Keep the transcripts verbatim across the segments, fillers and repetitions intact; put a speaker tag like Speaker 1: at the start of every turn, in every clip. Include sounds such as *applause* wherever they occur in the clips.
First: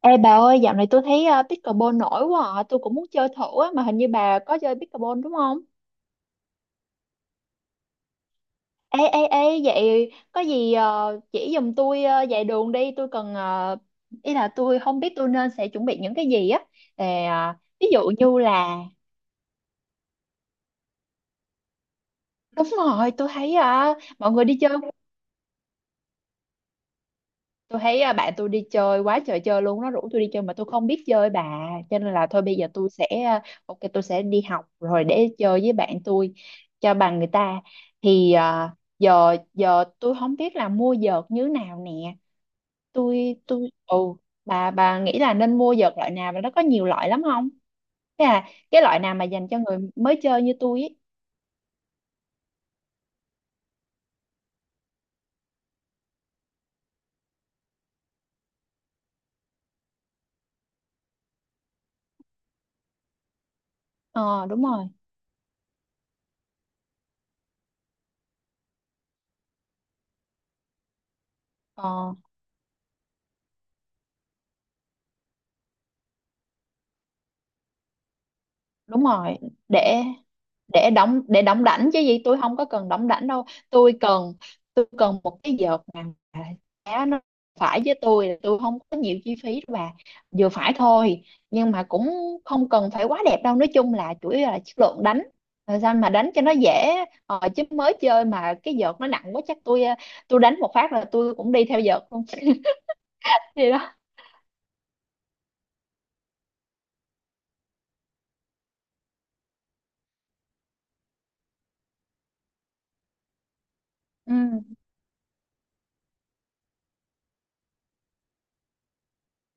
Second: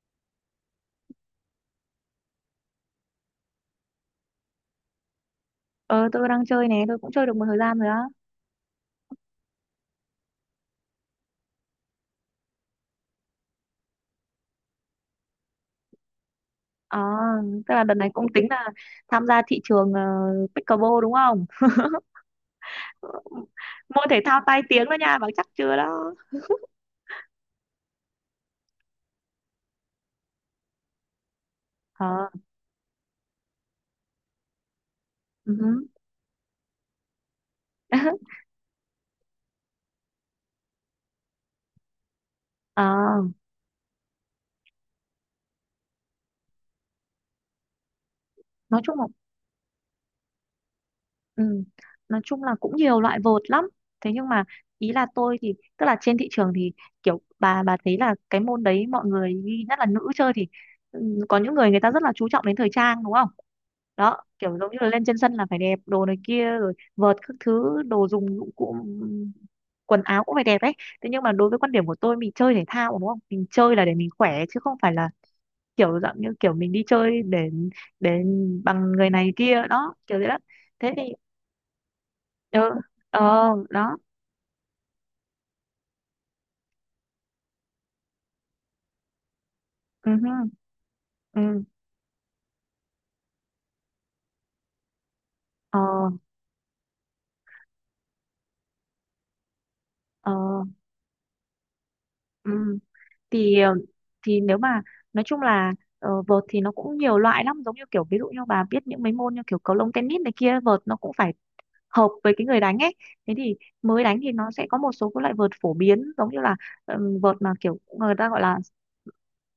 Speaker 1: Ê bà ơi, dạo này tôi thấy ờ, pickleball nổi quá à. Tôi cũng muốn chơi thử á, mà hình như bà có chơi pickleball đúng không?
Speaker 2: Ờ, tôi đang chơi này, tôi cũng chơi được một thời gian rồi á.
Speaker 1: Ê, ê, ê, vậy có gì ờ, chỉ giùm tôi ờ, vài đường đi. Tôi cần, ờ, ý là tôi không biết tôi nên sẽ chuẩn bị những cái gì á.
Speaker 2: À,
Speaker 1: Ờ,
Speaker 2: tức là
Speaker 1: ví
Speaker 2: đợt
Speaker 1: dụ
Speaker 2: này cũng
Speaker 1: như
Speaker 2: tính là
Speaker 1: là,
Speaker 2: tham gia thị trường ờ, pickleball đúng không?
Speaker 1: đúng rồi, tôi
Speaker 2: *laughs*
Speaker 1: thấy ờ,
Speaker 2: Môn thể
Speaker 1: mọi
Speaker 2: thao
Speaker 1: người đi
Speaker 2: tai
Speaker 1: chơi,
Speaker 2: tiếng đó nha, bảo chắc chưa đó.
Speaker 1: tôi thấy à, bạn tôi đi chơi quá trời chơi luôn, nó rủ tôi đi chơi mà tôi không biết chơi bà, cho nên là
Speaker 2: Ờ,
Speaker 1: thôi bây giờ tôi sẽ à, ok, tôi sẽ đi học rồi để
Speaker 2: ừ.
Speaker 1: chơi với
Speaker 2: *laughs*
Speaker 1: bạn tôi cho bằng người ta.
Speaker 2: Hứ.
Speaker 1: Thì à, giờ giờ tôi không biết là mua vợt như nào nè.
Speaker 2: Ờ,
Speaker 1: Tôi tôi ừ bà bà nghĩ là nên mua vợt loại nào và nó có nhiều loại lắm không, thế là
Speaker 2: nói
Speaker 1: cái
Speaker 2: chung
Speaker 1: loại
Speaker 2: là,
Speaker 1: nào mà dành cho người mới chơi như tôi ấy?
Speaker 2: ừ, nói chung là cũng nhiều loại vợt lắm. Thế nhưng mà, ý là tôi thì tức là trên thị trường thì kiểu bà bà thấy là cái môn đấy mọi người, nhất là nữ chơi, thì ừ, có những người người ta rất là chú trọng đến thời trang đúng không? Đó,
Speaker 1: Ờ
Speaker 2: kiểu
Speaker 1: đúng
Speaker 2: giống như
Speaker 1: rồi.
Speaker 2: là lên trên sân là phải đẹp, đồ này kia, rồi vợt, các thứ đồ dùng dụng cụ, ừm, quần áo cũng phải đẹp ấy. Thế nhưng mà đối với quan điểm của
Speaker 1: Ờ
Speaker 2: tôi, mình chơi thể thao đúng không, mình chơi là để mình khỏe chứ không phải là kiểu dạng như kiểu mình đi chơi để để bằng
Speaker 1: đúng
Speaker 2: người này
Speaker 1: rồi,
Speaker 2: kia đó,
Speaker 1: để
Speaker 2: kiểu thế đó.
Speaker 1: để
Speaker 2: Thế thì,
Speaker 1: đóng, để đóng đảnh chứ gì, tôi không
Speaker 2: ừ,
Speaker 1: có cần đóng đảnh đâu.
Speaker 2: ờ,
Speaker 1: Tôi
Speaker 2: đó.
Speaker 1: cần, tôi cần một cái vợt mà giá nó phải với tôi, là tôi không có nhiều chi phí đâu bà,
Speaker 2: Ừ, hư,
Speaker 1: vừa phải thôi,
Speaker 2: ừ,
Speaker 1: nhưng mà cũng không cần phải quá đẹp đâu. Nói chung là chủ yếu là chất lượng đánh,
Speaker 2: ờ,
Speaker 1: làm sao mà đánh cho nó dễ. Ờ, chứ mới chơi mà cái vợt nó nặng quá, chắc tôi ờ,
Speaker 2: ờ,
Speaker 1: tôi đánh một phát là tôi cũng đi theo vợt luôn.
Speaker 2: ừ.
Speaker 1: *laughs*
Speaker 2: thì
Speaker 1: Đi
Speaker 2: ờ,
Speaker 1: đó.
Speaker 2: thì nếu mà nói chung là, ờ, vợt thì nó cũng nhiều loại lắm, giống như kiểu ví dụ như bà biết những mấy môn như kiểu cầu lông, tennis này kia, vợt nó cũng phải hợp với cái người đánh ấy. Thế thì mới đánh thì
Speaker 1: Ừ.
Speaker 2: nó sẽ có một số các loại vợt phổ biến, giống như là ừm, vợt mà kiểu người ta gọi là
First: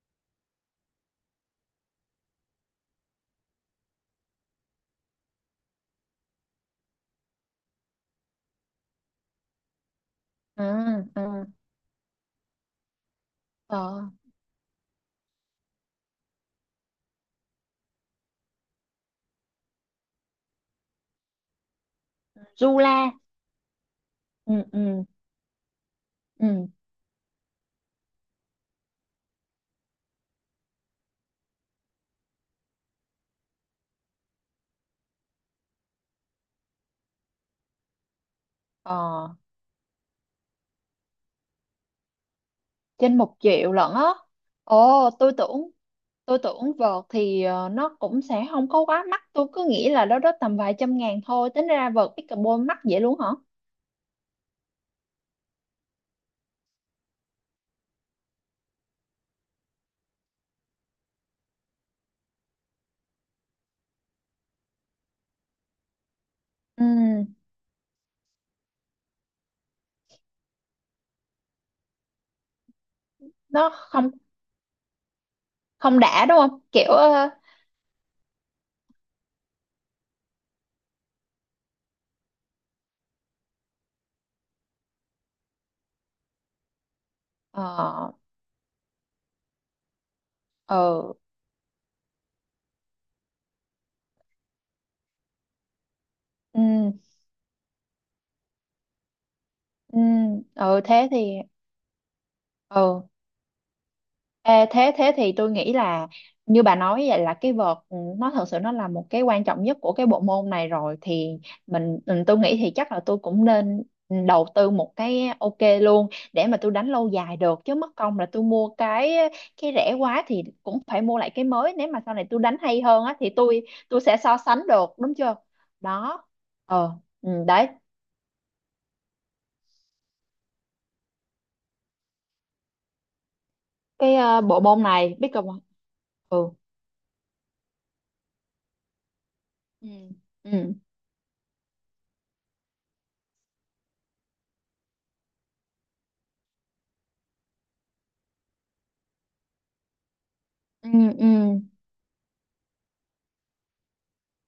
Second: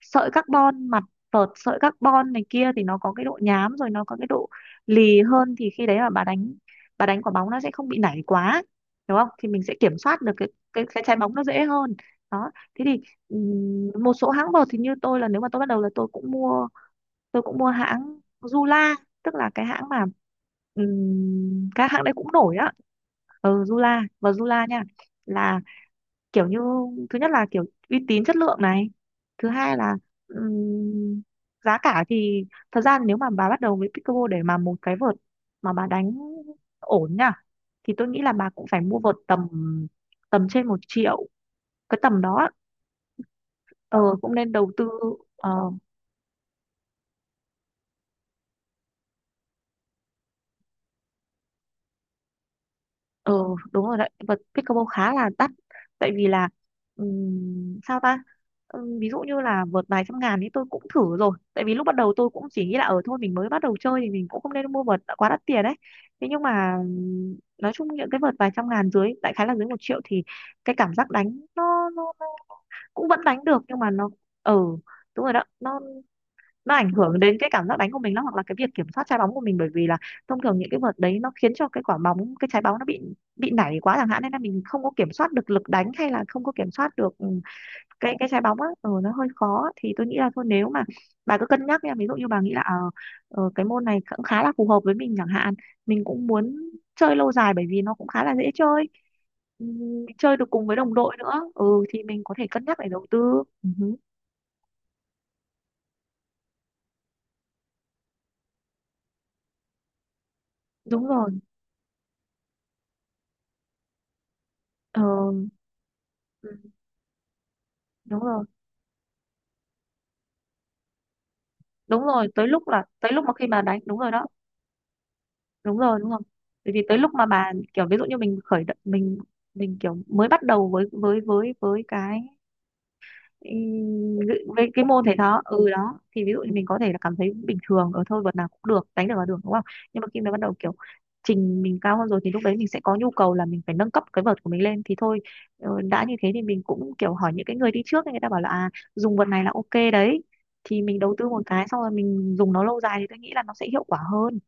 Speaker 2: sợi carbon, mặt vợt sợi carbon này kia, thì nó có cái độ nhám, rồi nó có cái độ lì hơn, thì khi đấy mà bà đánh bà đánh quả bóng nó sẽ không bị nảy quá đúng không, thì mình sẽ kiểm soát được cái
Speaker 1: Ừ.
Speaker 2: cái cái trái bóng nó
Speaker 1: Ừ.
Speaker 2: dễ hơn. Đó, thế thì ừm,
Speaker 1: Ờ.
Speaker 2: một số hãng vợt thì như tôi là nếu mà tôi bắt đầu là tôi cũng mua tôi cũng mua hãng Zula, tức là cái hãng mà, ừm, các hãng đấy cũng nổi á.
Speaker 1: Zula.
Speaker 2: Ừ, Zula, và
Speaker 1: Ừ.
Speaker 2: Zula nha,
Speaker 1: Ừ.
Speaker 2: là kiểu như,
Speaker 1: Ừ.
Speaker 2: thứ nhất là kiểu uy tín chất lượng này, thứ hai là ừm, giá cả thì, thật ra nếu mà bà bắt đầu với pickleball, để mà một cái vợt mà bà đánh ổn nha, thì tôi nghĩ là bà cũng phải mua vợt
Speaker 1: Ờ.
Speaker 2: tầm, tầm trên một triệu, cái tầm đó.
Speaker 1: Trên một triệu lận
Speaker 2: Ờ,
Speaker 1: á?
Speaker 2: cũng nên đầu tư.
Speaker 1: Ồ tôi
Speaker 2: Ờ,
Speaker 1: tưởng, tôi tưởng vợt thì ờ, nó cũng sẽ không có quá mắc. Tôi cứ nghĩ là đó đó tầm vài trăm ngàn thôi. Tính ra vợt pickleball mắc vậy luôn hả?
Speaker 2: ừ, đúng rồi đấy, vật pickleball khá là đắt, tại vì là, ừm, sao ta. Ừm, ví dụ như là vợt vài trăm ngàn thì tôi cũng thử rồi, tại vì lúc bắt đầu tôi cũng chỉ nghĩ là ở thôi mình mới bắt đầu chơi thì mình cũng không nên mua vợt đã quá đắt tiền đấy. Thế nhưng mà,
Speaker 1: Ừ.
Speaker 2: ừm, nói chung những cái vợt vài trăm ngàn dưới, đại khái là dưới một triệu, thì cái cảm giác đánh nó, nó, nó cũng vẫn đánh được
Speaker 1: Nó
Speaker 2: nhưng mà nó,
Speaker 1: không,
Speaker 2: ừ, đúng rồi đó, nó
Speaker 1: không đã đúng không,
Speaker 2: nó
Speaker 1: kiểu
Speaker 2: ảnh hưởng
Speaker 1: ờ.
Speaker 2: đến cái cảm giác đánh của mình lắm, hoặc là cái việc kiểm soát trái bóng của mình, bởi vì là thông thường những cái vợt đấy nó khiến cho cái quả bóng, cái trái bóng nó bị bị nảy quá chẳng hạn, nên là mình không có kiểm soát được lực đánh, hay là không có kiểm soát được, ừ,
Speaker 1: Ờ.
Speaker 2: cái cái trái bóng á, ừ, nó hơi khó á. Thì tôi nghĩ là thôi, nếu mà
Speaker 1: Ừ.
Speaker 2: bà cứ cân nhắc nha, ví dụ như bà nghĩ là, ờ, ờ, cái môn này cũng khá là phù hợp với mình chẳng hạn, mình cũng muốn
Speaker 1: Ừ.
Speaker 2: chơi lâu dài bởi vì nó cũng khá là dễ chơi, ừ,
Speaker 1: Ừ.
Speaker 2: mình chơi được cùng với
Speaker 1: Ừ,
Speaker 2: đồng
Speaker 1: thế
Speaker 2: đội
Speaker 1: thì.
Speaker 2: nữa, ừ, thì mình có thể cân nhắc để đầu
Speaker 1: Ừ.
Speaker 2: tư. Ừ,
Speaker 1: Ê, thế thế thì tôi nghĩ là như bà nói vậy là cái vợt ừ, nó thật sự nó là một cái quan trọng nhất của cái bộ môn này rồi.
Speaker 2: đúng rồi.
Speaker 1: Thì mình ừ, tôi nghĩ thì chắc là tôi cũng nên đầu tư một cái,
Speaker 2: Ờ,
Speaker 1: ok luôn, để
Speaker 2: ừ,
Speaker 1: mà tôi đánh lâu dài được, chứ mất công
Speaker 2: đúng
Speaker 1: là tôi
Speaker 2: rồi,
Speaker 1: mua cái cái rẻ quá thì cũng phải mua lại cái mới. Nếu mà
Speaker 2: đúng
Speaker 1: sau này
Speaker 2: rồi,
Speaker 1: tôi
Speaker 2: tới
Speaker 1: đánh
Speaker 2: lúc
Speaker 1: hay
Speaker 2: là
Speaker 1: hơn
Speaker 2: tới
Speaker 1: á
Speaker 2: lúc
Speaker 1: thì
Speaker 2: mà khi bà
Speaker 1: tôi
Speaker 2: đánh. Đúng
Speaker 1: tôi
Speaker 2: rồi
Speaker 1: sẽ
Speaker 2: đó,
Speaker 1: so sánh được đúng chưa.
Speaker 2: đúng rồi, đúng rồi,
Speaker 1: Đó.
Speaker 2: bởi vì
Speaker 1: Ờ.
Speaker 2: tới lúc mà
Speaker 1: Ừ,
Speaker 2: bà
Speaker 1: đấy,
Speaker 2: kiểu ví dụ như mình khởi động, mình mình kiểu mới bắt đầu với với với với cái ừ,
Speaker 1: cái ờ, bộ
Speaker 2: với
Speaker 1: môn
Speaker 2: cái môn thể
Speaker 1: này biết
Speaker 2: thao,
Speaker 1: không.
Speaker 2: ừ, đó, thì ví dụ
Speaker 1: Ừ.
Speaker 2: như mình có thể là cảm thấy bình thường, ở thôi luật nào cũng được, đánh được là được đúng không.
Speaker 1: Ừ.
Speaker 2: Nhưng mà khi mà bắt đầu kiểu
Speaker 1: Ừ.
Speaker 2: trình mình cao hơn rồi, thì lúc đấy mình sẽ có nhu cầu là mình phải nâng cấp cái vợt của mình lên, thì thôi, ờ, đã như thế thì mình cũng kiểu hỏi những cái người đi trước ấy, người ta bảo là à, dùng vợt này là ok đấy, thì
Speaker 1: Ừ.
Speaker 2: mình đầu
Speaker 1: Ừ.
Speaker 2: tư một cái, xong rồi mình dùng nó lâu dài, thì tôi nghĩ là nó sẽ hiệu quả hơn.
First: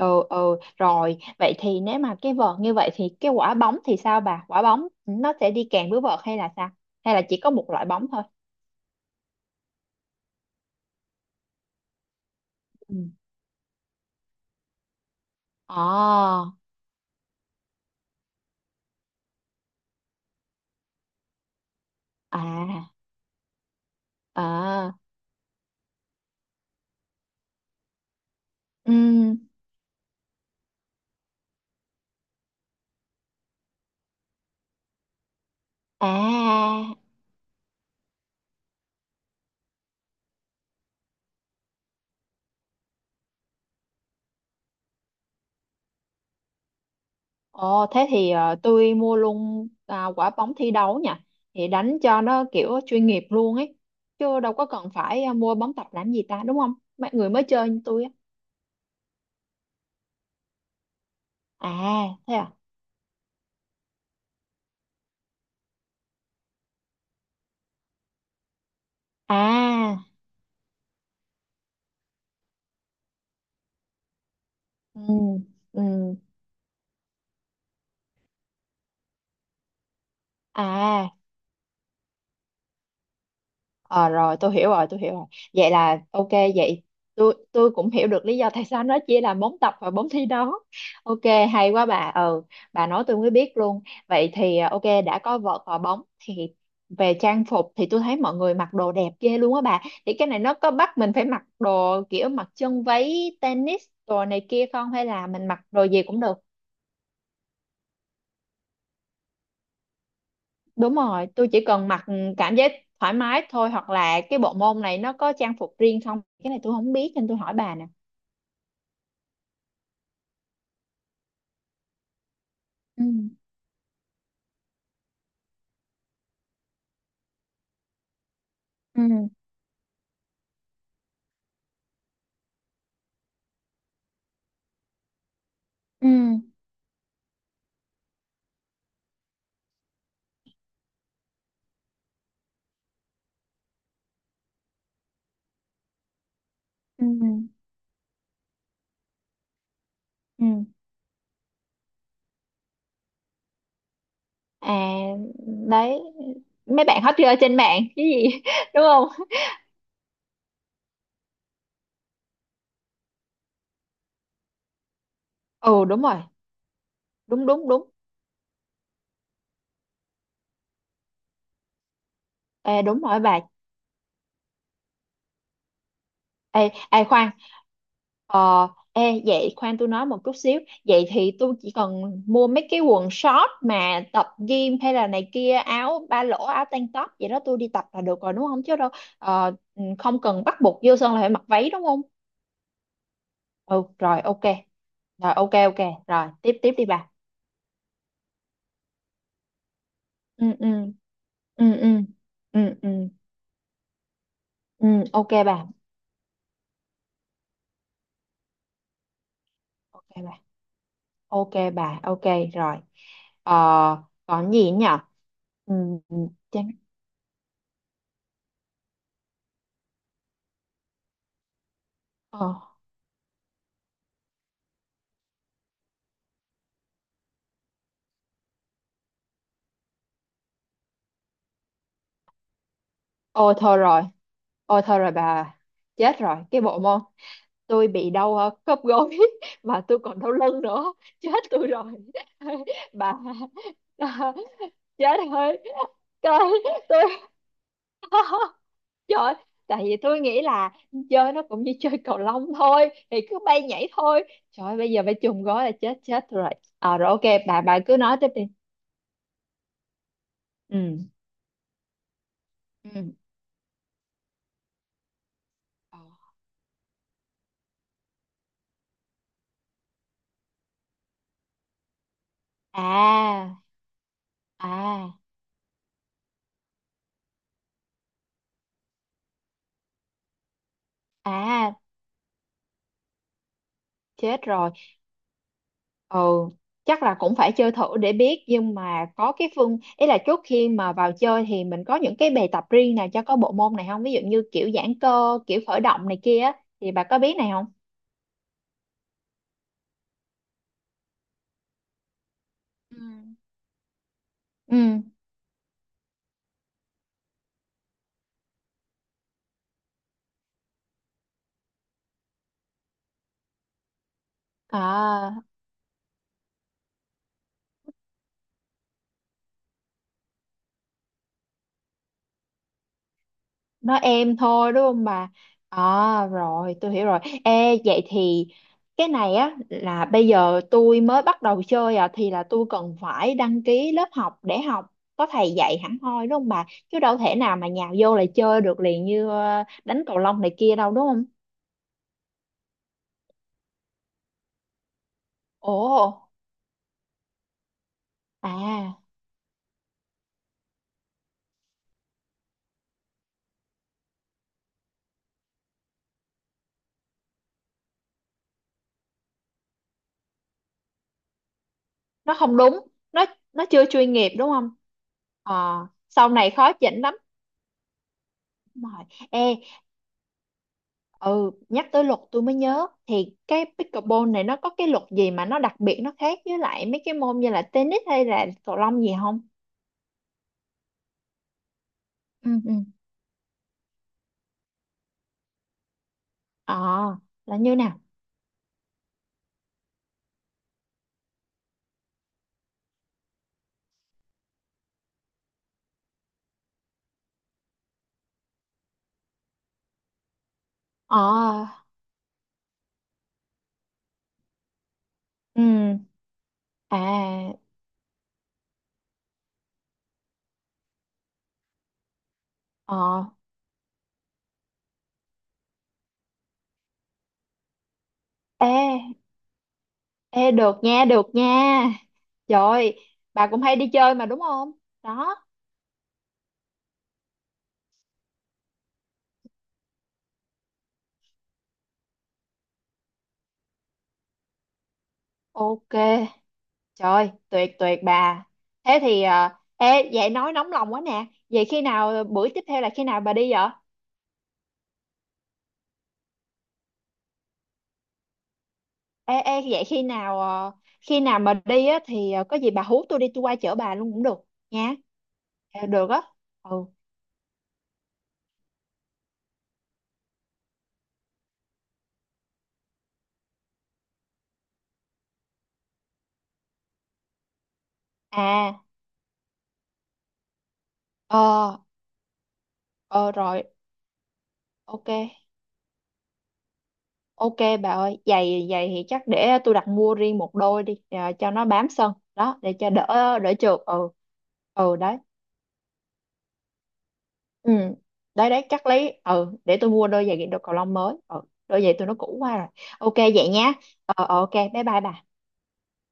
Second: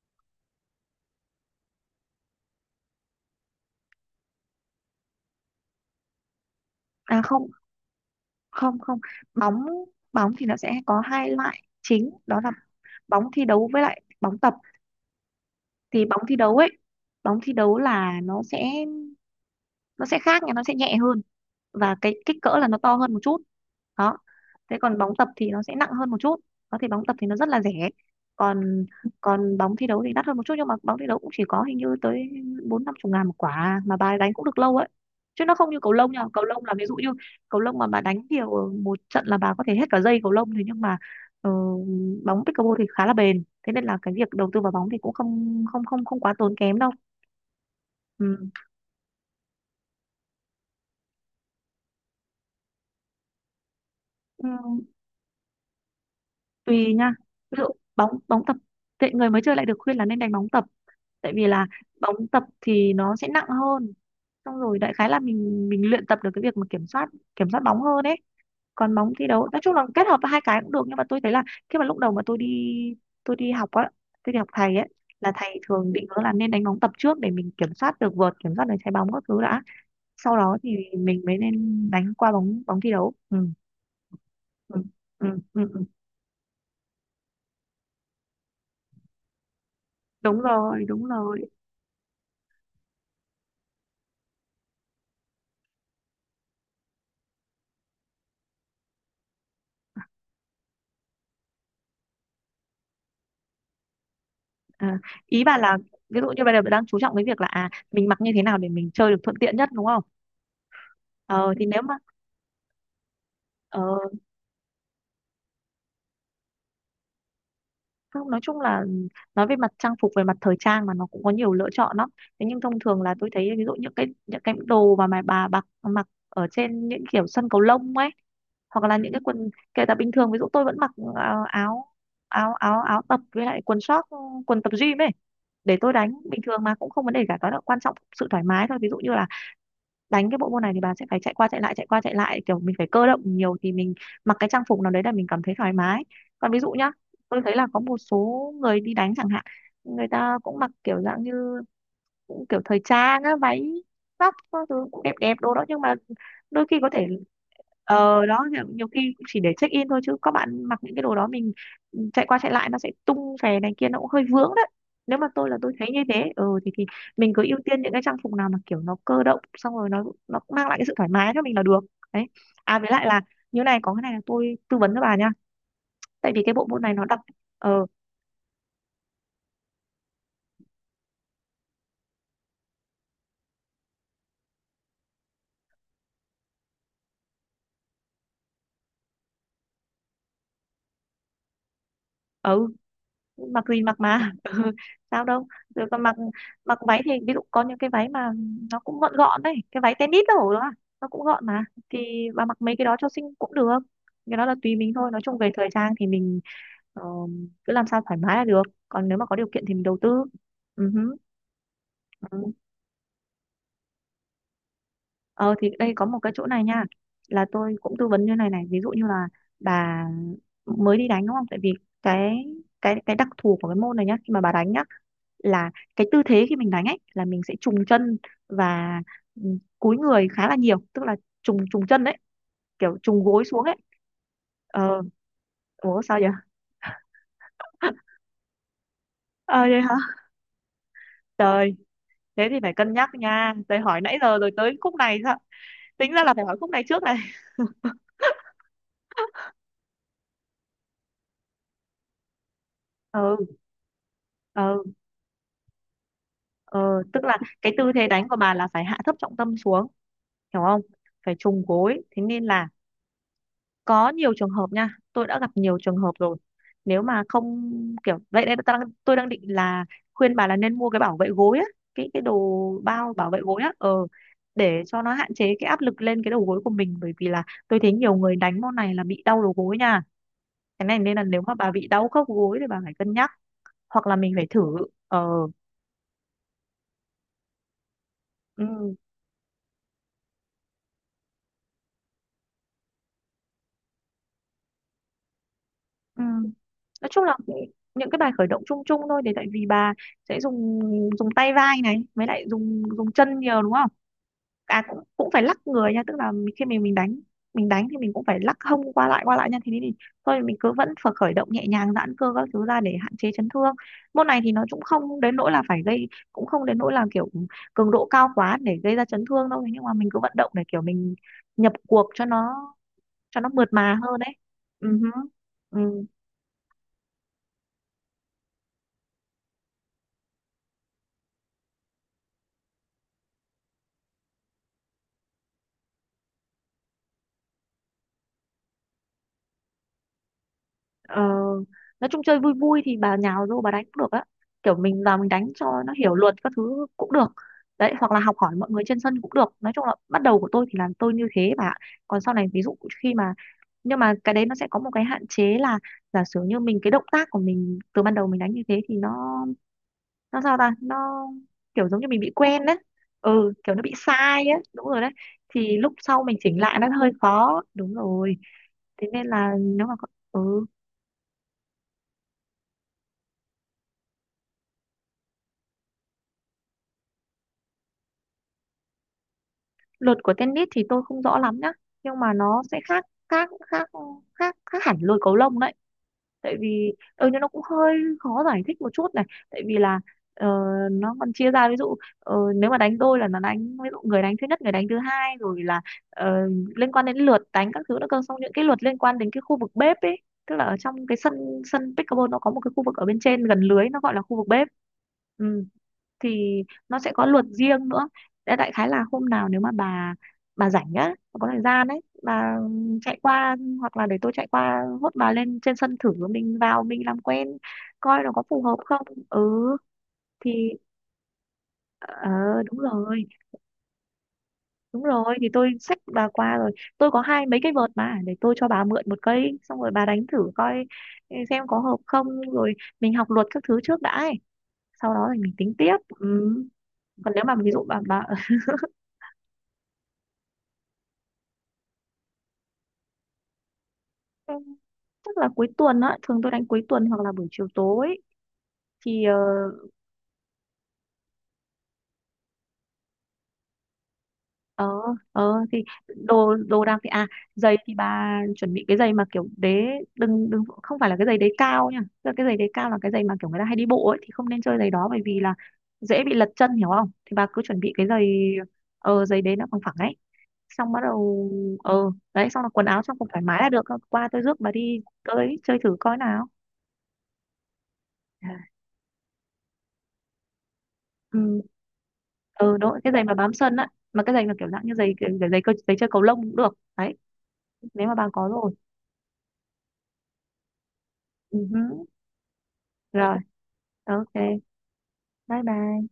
Speaker 1: Ừ. Ừ rồi, vậy thì nếu mà cái vợt như vậy thì cái quả bóng thì sao bà? Quả bóng nó sẽ đi kèm với vợt hay là sao, hay
Speaker 2: À
Speaker 1: là chỉ
Speaker 2: không,
Speaker 1: có một loại bóng thôi?
Speaker 2: không, không. Bóng bóng thì nó sẽ có hai loại chính, đó là
Speaker 1: Ừ.
Speaker 2: bóng thi đấu với lại bóng tập. Thì bóng thi
Speaker 1: Ồ.
Speaker 2: đấu ấy, bóng thi đấu là nó sẽ nó sẽ khác nha, nó sẽ nhẹ hơn và cái kích cỡ là nó
Speaker 1: À.
Speaker 2: to hơn một chút. Đó, thế
Speaker 1: À.
Speaker 2: còn bóng tập thì nó sẽ nặng hơn một chút. Có, thì bóng tập thì nó rất là rẻ, còn
Speaker 1: Ừm.
Speaker 2: còn bóng thi đấu thì đắt hơn một chút, nhưng mà bóng thi đấu cũng chỉ có hình như tới bốn năm chục ngàn một quả mà bà đánh cũng được lâu ấy, chứ nó không như cầu lông nha. Cầu lông là ví dụ
Speaker 1: À.
Speaker 2: như cầu lông mà bà đánh nhiều, một trận là bà có thể hết cả dây cầu lông. Thế nhưng mà ờ, bóng pickleball thì khá là bền, thế nên là cái việc đầu tư vào bóng thì cũng không không không không quá tốn kém đâu.
Speaker 1: Ồ, thế thì
Speaker 2: Ừ.
Speaker 1: ờ, tôi mua luôn à, quả bóng thi đấu nha, thì đánh cho nó kiểu chuyên nghiệp luôn ấy, chứ
Speaker 2: Ừ.
Speaker 1: đâu có cần phải ờ, mua bóng tập làm gì ta, đúng không?
Speaker 2: Tùy
Speaker 1: Mấy
Speaker 2: nha,
Speaker 1: người mới
Speaker 2: ví dụ
Speaker 1: chơi như tôi á.
Speaker 2: bóng bóng tập, tệ người mới chơi lại được khuyên là nên đánh bóng tập, tại vì là
Speaker 1: À,
Speaker 2: bóng
Speaker 1: thế
Speaker 2: tập
Speaker 1: à?
Speaker 2: thì nó sẽ nặng hơn, xong rồi đại khái là mình mình luyện tập được cái việc mà kiểm soát kiểm soát bóng hơn ấy. Còn bóng thi đấu, nói chung là
Speaker 1: À.
Speaker 2: kết hợp hai cái cũng được, nhưng mà tôi thấy là khi mà lúc đầu mà tôi đi tôi đi học á tôi đi học thầy ấy, là
Speaker 1: Ừm.
Speaker 2: thầy thường định
Speaker 1: Ừm.
Speaker 2: hướng là nên đánh bóng tập trước, để mình kiểm soát được vợt, kiểm soát được trái bóng các thứ đã, sau đó thì
Speaker 1: À.
Speaker 2: mình mới nên đánh qua bóng bóng thi đấu, ừ.
Speaker 1: Ờ rồi tôi hiểu
Speaker 2: Ừ.
Speaker 1: rồi, tôi hiểu rồi.
Speaker 2: Ừ. Ừ. Ừ.
Speaker 1: Vậy
Speaker 2: Ừ.
Speaker 1: là ok. Vậy tôi tôi cũng hiểu được lý do tại sao nó chia làm bốn tập và bốn thi
Speaker 2: Đúng
Speaker 1: đấu.
Speaker 2: rồi, đúng
Speaker 1: Ok,
Speaker 2: rồi.
Speaker 1: hay quá bà. Ừ, bà nói tôi mới biết luôn. Vậy thì ờ, ok, đã có vợt và bóng thì về trang phục, thì tôi thấy mọi người mặc đồ đẹp ghê luôn á bà. Thì cái này nó có bắt mình phải mặc đồ kiểu mặc chân váy tennis đồ này kia không,
Speaker 2: À,
Speaker 1: hay là
Speaker 2: ý
Speaker 1: mình
Speaker 2: bà
Speaker 1: mặc
Speaker 2: là
Speaker 1: đồ gì
Speaker 2: ví
Speaker 1: cũng
Speaker 2: dụ
Speaker 1: được?
Speaker 2: như bây giờ bạn đang chú trọng cái việc là à, mình mặc như thế nào để mình chơi được thuận tiện nhất đúng không?
Speaker 1: Đúng rồi, tôi
Speaker 2: Ờ
Speaker 1: chỉ
Speaker 2: thì nếu
Speaker 1: cần
Speaker 2: mà,
Speaker 1: mặc ừ, cảm giác thoải mái thôi,
Speaker 2: ờ,
Speaker 1: hoặc là cái bộ môn này nó có trang phục riêng không, cái này tôi không biết nên tôi hỏi bà nè.
Speaker 2: không, nói chung là nói về mặt trang phục, về mặt thời trang mà, nó cũng có nhiều lựa chọn lắm. Thế nhưng thông thường
Speaker 1: Ừ.
Speaker 2: là tôi thấy ví dụ những cái những cái đồ mà mà bà mặc mặc ở trên những kiểu sân cầu lông ấy, hoặc là những cái
Speaker 1: Ừ.
Speaker 2: quần, kể cả bình thường ví dụ tôi vẫn mặc, ờ, áo áo áo áo tập với lại quần short, quần tập gym ấy, để tôi
Speaker 1: Ừ.
Speaker 2: đánh bình thường mà cũng không vấn đề cả. Đó là quan trọng sự thoải mái thôi, ví dụ như là đánh cái bộ môn này thì bà sẽ phải chạy qua chạy lại, chạy qua chạy lại, kiểu mình phải cơ động nhiều, thì mình mặc cái trang phục nào đấy là mình cảm thấy thoải mái. Còn ví dụ nhá,
Speaker 1: Ừ.
Speaker 2: tôi thấy là có một số người đi đánh chẳng hạn, người ta
Speaker 1: Ừ.
Speaker 2: cũng mặc kiểu dạng như, cũng kiểu thời trang á, váy, tóc các thứ
Speaker 1: À,
Speaker 2: cũng đẹp đẹp đồ đó, nhưng
Speaker 1: đấy,
Speaker 2: mà đôi khi
Speaker 1: mấy
Speaker 2: có
Speaker 1: bạn
Speaker 2: thể,
Speaker 1: hot girl trên mạng cái
Speaker 2: ờ, đó,
Speaker 1: gì
Speaker 2: nhiều,
Speaker 1: *laughs* đúng
Speaker 2: nhiều
Speaker 1: không.
Speaker 2: khi chỉ để check in thôi, chứ các bạn mặc những cái đồ đó, mình ừ, chạy qua chạy lại nó sẽ tung xè này kia, nó cũng hơi vướng đấy. Nếu mà tôi, là tôi
Speaker 1: Ừ
Speaker 2: thấy như
Speaker 1: đúng rồi.
Speaker 2: thế, ừ thì thì mình cứ
Speaker 1: Đúng,
Speaker 2: ưu
Speaker 1: đúng,
Speaker 2: tiên
Speaker 1: đúng.
Speaker 2: những cái trang phục nào mà kiểu nó cơ động, xong rồi nó nó mang lại cái sự thoải mái cho mình là được. Đấy,
Speaker 1: Ê
Speaker 2: à với
Speaker 1: đúng
Speaker 2: lại là,
Speaker 1: rồi bà.
Speaker 2: như này, có cái này là tôi tư vấn cho bà nha, tại vì cái
Speaker 1: Ê,
Speaker 2: bộ môn này
Speaker 1: ê
Speaker 2: nó đặc.
Speaker 1: khoan.
Speaker 2: Ờ,
Speaker 1: Ờ. Ê vậy khoan tôi nói một chút xíu. Vậy thì tôi chỉ cần mua mấy cái quần short mà tập gym hay là này kia, áo ba lỗ, áo tank top vậy đó, tôi đi tập là được rồi đúng không? Chứ đâu, ờ, không cần bắt buộc vô sân là phải mặc váy đúng không?
Speaker 2: ừ, mặc gì
Speaker 1: Ừ
Speaker 2: mặc
Speaker 1: rồi
Speaker 2: mà.
Speaker 1: ok.
Speaker 2: *laughs* Ừ, sao
Speaker 1: Rồi
Speaker 2: đâu.
Speaker 1: ok, ok
Speaker 2: Rồi, còn mặc,
Speaker 1: rồi, tiếp tiếp
Speaker 2: mặc
Speaker 1: đi
Speaker 2: váy
Speaker 1: bà.
Speaker 2: thì ví dụ có những cái váy mà nó cũng gọn gọn đấy, cái váy tennis
Speaker 1: Ừ.
Speaker 2: đâu đó à,
Speaker 1: Ừ.
Speaker 2: nó cũng gọn mà,
Speaker 1: Ừ. Ừ.
Speaker 2: thì bà mặc mấy
Speaker 1: Ừ.
Speaker 2: cái
Speaker 1: Ừ.
Speaker 2: đó cho xinh cũng được. Cái đó là tùy
Speaker 1: Ừ.
Speaker 2: mình thôi, nói
Speaker 1: Ok
Speaker 2: chung về
Speaker 1: bà.
Speaker 2: thời trang thì mình, ờ, cứ làm sao thoải mái là được. Còn nếu mà có điều kiện thì mình đầu tư.
Speaker 1: Ok bà.
Speaker 2: Ừ, hứ,
Speaker 1: Ok bà. Ok
Speaker 2: ừ.
Speaker 1: rồi. Ờ, còn gì nhỉ.
Speaker 2: Ờ thì
Speaker 1: Ừ.
Speaker 2: đây có
Speaker 1: Ừ,
Speaker 2: một cái chỗ này
Speaker 1: chán.
Speaker 2: nha, là tôi cũng tư vấn như này này. Ví dụ như là bà mới đi đánh đúng không, tại vì cái
Speaker 1: Ờ.
Speaker 2: cái cái đặc thù của cái môn này nhá. Khi mà bà đánh nhá, là cái tư thế khi mình đánh ấy là mình sẽ trùng chân và ừ, cúi người khá là nhiều, tức là trùng trùng chân đấy, kiểu trùng gối
Speaker 1: Ô
Speaker 2: xuống ấy.
Speaker 1: thôi rồi, ô thôi
Speaker 2: Ờ,
Speaker 1: rồi bà.
Speaker 2: ủa
Speaker 1: Chết
Speaker 2: sao vậy?
Speaker 1: rồi cái bộ môn. Tôi bị đau ờ, khớp gối *laughs*
Speaker 2: Ờ vậy
Speaker 1: mà
Speaker 2: hả,
Speaker 1: tôi còn đau lưng nữa. Chết tôi
Speaker 2: trời.
Speaker 1: rồi.
Speaker 2: Thế thì
Speaker 1: *laughs*
Speaker 2: phải cân nhắc
Speaker 1: Bà.
Speaker 2: nha, tôi hỏi nãy
Speaker 1: *laughs*
Speaker 2: giờ rồi tới khúc này
Speaker 1: Chết
Speaker 2: sao.
Speaker 1: thôi.
Speaker 2: Tính ra là
Speaker 1: Trời,
Speaker 2: phải hỏi khúc này
Speaker 1: tôi.
Speaker 2: trước này.
Speaker 1: *laughs* Trời. Tại vì tôi nghĩ là chơi nó cũng như chơi cầu lông thôi, thì
Speaker 2: *laughs*
Speaker 1: cứ
Speaker 2: Ừ.
Speaker 1: bay nhảy thôi. Trời
Speaker 2: Ờ.
Speaker 1: bây giờ phải chùm gói là chết chết rồi. À,
Speaker 2: Ờ,
Speaker 1: rồi
Speaker 2: tức
Speaker 1: ok.
Speaker 2: là
Speaker 1: bà
Speaker 2: cái
Speaker 1: bà
Speaker 2: tư
Speaker 1: cứ
Speaker 2: thế
Speaker 1: nói
Speaker 2: đánh
Speaker 1: tiếp
Speaker 2: của
Speaker 1: đi.
Speaker 2: bà là phải hạ thấp trọng tâm xuống, hiểu không?
Speaker 1: Ừ.
Speaker 2: Phải trùng gối, thế nên là
Speaker 1: Ừ.
Speaker 2: có nhiều trường hợp nha, tôi đã gặp nhiều trường
Speaker 1: Ờ.
Speaker 2: hợp rồi. Nếu mà không kiểu vậy đây, tôi đang, tôi đang định là khuyên bà là nên mua cái bảo vệ gối á, cái cái đồ bao bảo vệ
Speaker 1: À.
Speaker 2: gối á. Ờ, để cho nó
Speaker 1: À.
Speaker 2: hạn chế cái áp lực lên cái đầu gối của mình, bởi vì là tôi thấy nhiều người đánh môn này là bị đau đầu gối nha. Cái này nên là nếu mà bà
Speaker 1: À.
Speaker 2: bị đau khớp gối thì bà phải cân nhắc, hoặc là mình
Speaker 1: Chết
Speaker 2: phải thử.
Speaker 1: rồi.
Speaker 2: Ờ.
Speaker 1: Ừ, chắc là cũng phải chơi thử để biết, nhưng
Speaker 2: Ừ.
Speaker 1: mà có cái phương, ý là trước khi mà vào chơi thì mình có những cái bài tập riêng nào cho có bộ môn này không, ví dụ như kiểu giãn cơ, kiểu khởi động này
Speaker 2: Ừ.
Speaker 1: kia á, thì bà
Speaker 2: Nói
Speaker 1: có
Speaker 2: chung là
Speaker 1: biết này không?
Speaker 2: những cái bài khởi động chung chung thôi, để tại vì bà sẽ dùng dùng tay vai này, với lại dùng
Speaker 1: Ừ.
Speaker 2: dùng chân nhiều đúng không? À, cũng
Speaker 1: Ừ.
Speaker 2: cũng phải lắc người nha, tức là khi mình mình đánh, mình đánh thì mình cũng phải lắc hông qua lại qua lại nha, thì thì thôi mình cứ vẫn phải khởi động nhẹ nhàng, giãn cơ các thứ ra để hạn chế chấn thương. Môn này thì nó cũng không đến
Speaker 1: À,
Speaker 2: nỗi là phải gây, cũng không đến nỗi là kiểu cường độ cao quá để gây ra chấn thương đâu. Thế nhưng mà mình cứ vận động để kiểu mình nhập cuộc cho nó, cho nó mượt mà
Speaker 1: nói
Speaker 2: hơn đấy.
Speaker 1: em thôi đúng
Speaker 2: Ừ,
Speaker 1: không
Speaker 2: hứ.
Speaker 1: bà?
Speaker 2: Ừ.
Speaker 1: À, rồi, tôi hiểu rồi. Ê, vậy thì cái này á là bây giờ tôi mới bắt đầu chơi à, thì là tôi cần phải đăng ký lớp học để học, có thầy dạy hẳn hoi đúng không bà? Chứ đâu thể nào mà nhào vô là chơi được liền như ờ, đánh cầu lông này kia đâu đúng
Speaker 2: Ờ,
Speaker 1: không?
Speaker 2: nói chung chơi vui vui thì bà nhào vô bà đánh cũng được á, kiểu mình vào mình đánh cho nó hiểu
Speaker 1: Ồ.
Speaker 2: luật các thứ cũng được đấy, hoặc là học hỏi mọi người trên
Speaker 1: À,
Speaker 2: sân cũng được. Nói chung là bắt đầu của tôi thì là tôi như thế mà. Còn sau này ví dụ khi mà, nhưng mà cái đấy nó sẽ có một cái hạn chế là giả sử như mình, cái động tác của mình từ ban đầu mình đánh như thế thì nó nó sao ta, nó kiểu giống như mình bị
Speaker 1: nó không
Speaker 2: quen đấy.
Speaker 1: đúng. Nó
Speaker 2: Ừ,
Speaker 1: nó
Speaker 2: kiểu nó
Speaker 1: chưa
Speaker 2: bị
Speaker 1: chuyên nghiệp
Speaker 2: sai
Speaker 1: đúng
Speaker 2: á,
Speaker 1: không?
Speaker 2: đúng rồi đấy. Thì
Speaker 1: Ờ,
Speaker 2: lúc sau
Speaker 1: sau
Speaker 2: mình
Speaker 1: này
Speaker 2: chỉnh
Speaker 1: khó
Speaker 2: lại nó
Speaker 1: chỉnh
Speaker 2: hơi
Speaker 1: lắm.
Speaker 2: khó, đúng rồi.
Speaker 1: Đúng rồi.
Speaker 2: Thế nên là
Speaker 1: Ê.
Speaker 2: nếu mà có- ừ.
Speaker 1: Ừ, nhắc tới luật tôi mới nhớ, thì cái pickleball này nó có cái luật gì mà nó đặc biệt, nó khác với lại mấy cái môn như là tennis hay là cầu lông gì không?
Speaker 2: Luật của tennis thì tôi không rõ lắm nhá, nhưng mà
Speaker 1: Ừ.
Speaker 2: nó
Speaker 1: Ừ.
Speaker 2: sẽ khác khác khác khác khác hẳn lôi cầu lông đấy. Tại
Speaker 1: Ờ,
Speaker 2: vì ừ, nhưng nó
Speaker 1: là
Speaker 2: cũng
Speaker 1: như
Speaker 2: hơi
Speaker 1: nào?
Speaker 2: khó giải thích một chút này, tại vì là ờ, nó còn chia ra. Ví dụ ờ, nếu mà đánh đôi là nó đánh, ví dụ người đánh thứ nhất, người đánh thứ hai, rồi là ờ, liên quan đến lượt đánh các thứ nữa cơ, xong những cái luật liên quan đến cái khu vực bếp ấy. Tức là ở trong cái sân,
Speaker 1: Ờ.
Speaker 2: sân pickleball nó có một cái khu vực ở bên trên gần lưới nó gọi là khu vực bếp. Ừ,
Speaker 1: Ừ.
Speaker 2: thì nó sẽ có luật
Speaker 1: À.
Speaker 2: riêng nữa. Thế đại khái là hôm nào nếu mà bà bà rảnh á, bà có thời gian ấy, bà chạy
Speaker 1: Ờ.
Speaker 2: qua, hoặc là để tôi chạy qua hốt bà lên trên sân thử, mình vào mình làm quen coi nó có phù hợp không.
Speaker 1: Ê,
Speaker 2: Ừ. Thì
Speaker 1: ê, được nha, được nha.
Speaker 2: ờ, đúng
Speaker 1: Trời,
Speaker 2: rồi,
Speaker 1: bà cũng hay đi chơi mà đúng không?
Speaker 2: đúng rồi,
Speaker 1: Đó.
Speaker 2: thì tôi xách bà qua rồi. Tôi có hai mấy cái vợt mà, để tôi cho bà mượn một cây, xong rồi bà đánh thử coi, ừ, xem có hợp không. Rồi mình học luật các thứ trước đã ấy, sau đó thì mình tính
Speaker 1: Ok.
Speaker 2: tiếp. Ừ.
Speaker 1: Trời,
Speaker 2: Còn nếu mà ví
Speaker 1: tuyệt
Speaker 2: dụ
Speaker 1: tuyệt
Speaker 2: bà bà
Speaker 1: bà. Thế thì, à, ê, vậy nói nóng lòng quá nè. Vậy khi nào, bữa tiếp theo là khi nào bà đi vậy?
Speaker 2: ừ, chắc là cuối tuần á, thường tôi đánh cuối tuần hoặc là buổi chiều tối. Thì ờ.
Speaker 1: Ê, ê, vậy khi nào ờ, khi nào mà đi á thì ờ, có gì bà hú tôi đi, tôi qua chở bà luôn cũng được nha.
Speaker 2: Ờ, ờ, thì
Speaker 1: Ờ, được á.
Speaker 2: đồ đồ
Speaker 1: Ừ.
Speaker 2: đạc thì à, giày thì bà chuẩn bị cái giày mà kiểu đế, đừng đừng không phải là cái giày đế cao nha. Tức là cái giày đế cao là cái giày mà kiểu người ta hay đi bộ ấy, thì không nên chơi giày đó, bởi vì là dễ bị lật chân, hiểu không? Thì bà cứ chuẩn bị cái giày,
Speaker 1: À.
Speaker 2: ờ, giày đế nó bằng phẳng ấy, xong bắt đầu.
Speaker 1: Ờ.
Speaker 2: Ờ, đấy, xong là quần áo trong cũng
Speaker 1: Ờ
Speaker 2: thoải mái
Speaker 1: rồi
Speaker 2: là được. Qua tôi rước bà đi
Speaker 1: ok.
Speaker 2: tới chơi thử coi nào.
Speaker 1: Ok, bà ơi, giày giày thì chắc để tôi đặt mua riêng một đôi đi, ờ, cho
Speaker 2: Ừ,
Speaker 1: nó bám sân đó, để
Speaker 2: ừ đúng
Speaker 1: cho
Speaker 2: rồi, cái giày mà
Speaker 1: đỡ
Speaker 2: bám
Speaker 1: đỡ
Speaker 2: sân
Speaker 1: trượt.
Speaker 2: á.
Speaker 1: Ừ.
Speaker 2: Mà cái giày là kiểu dạng như
Speaker 1: Ừ
Speaker 2: giày,
Speaker 1: đấy.
Speaker 2: giày giày, cơ- giày chơi cầu lông cũng được đấy,
Speaker 1: Ừ
Speaker 2: nếu mà bà có
Speaker 1: đấy, đấy
Speaker 2: rồi.
Speaker 1: chắc lấy, ừ để tôi mua đôi giày đôi cầu lông mới. Ừ
Speaker 2: Ừ
Speaker 1: đôi giày
Speaker 2: hứ.
Speaker 1: tôi nó cũ quá rồi. Ok
Speaker 2: Rồi,
Speaker 1: vậy nhá. Ờ
Speaker 2: ok,
Speaker 1: ờ, ok bye bye bà.
Speaker 2: bye bye.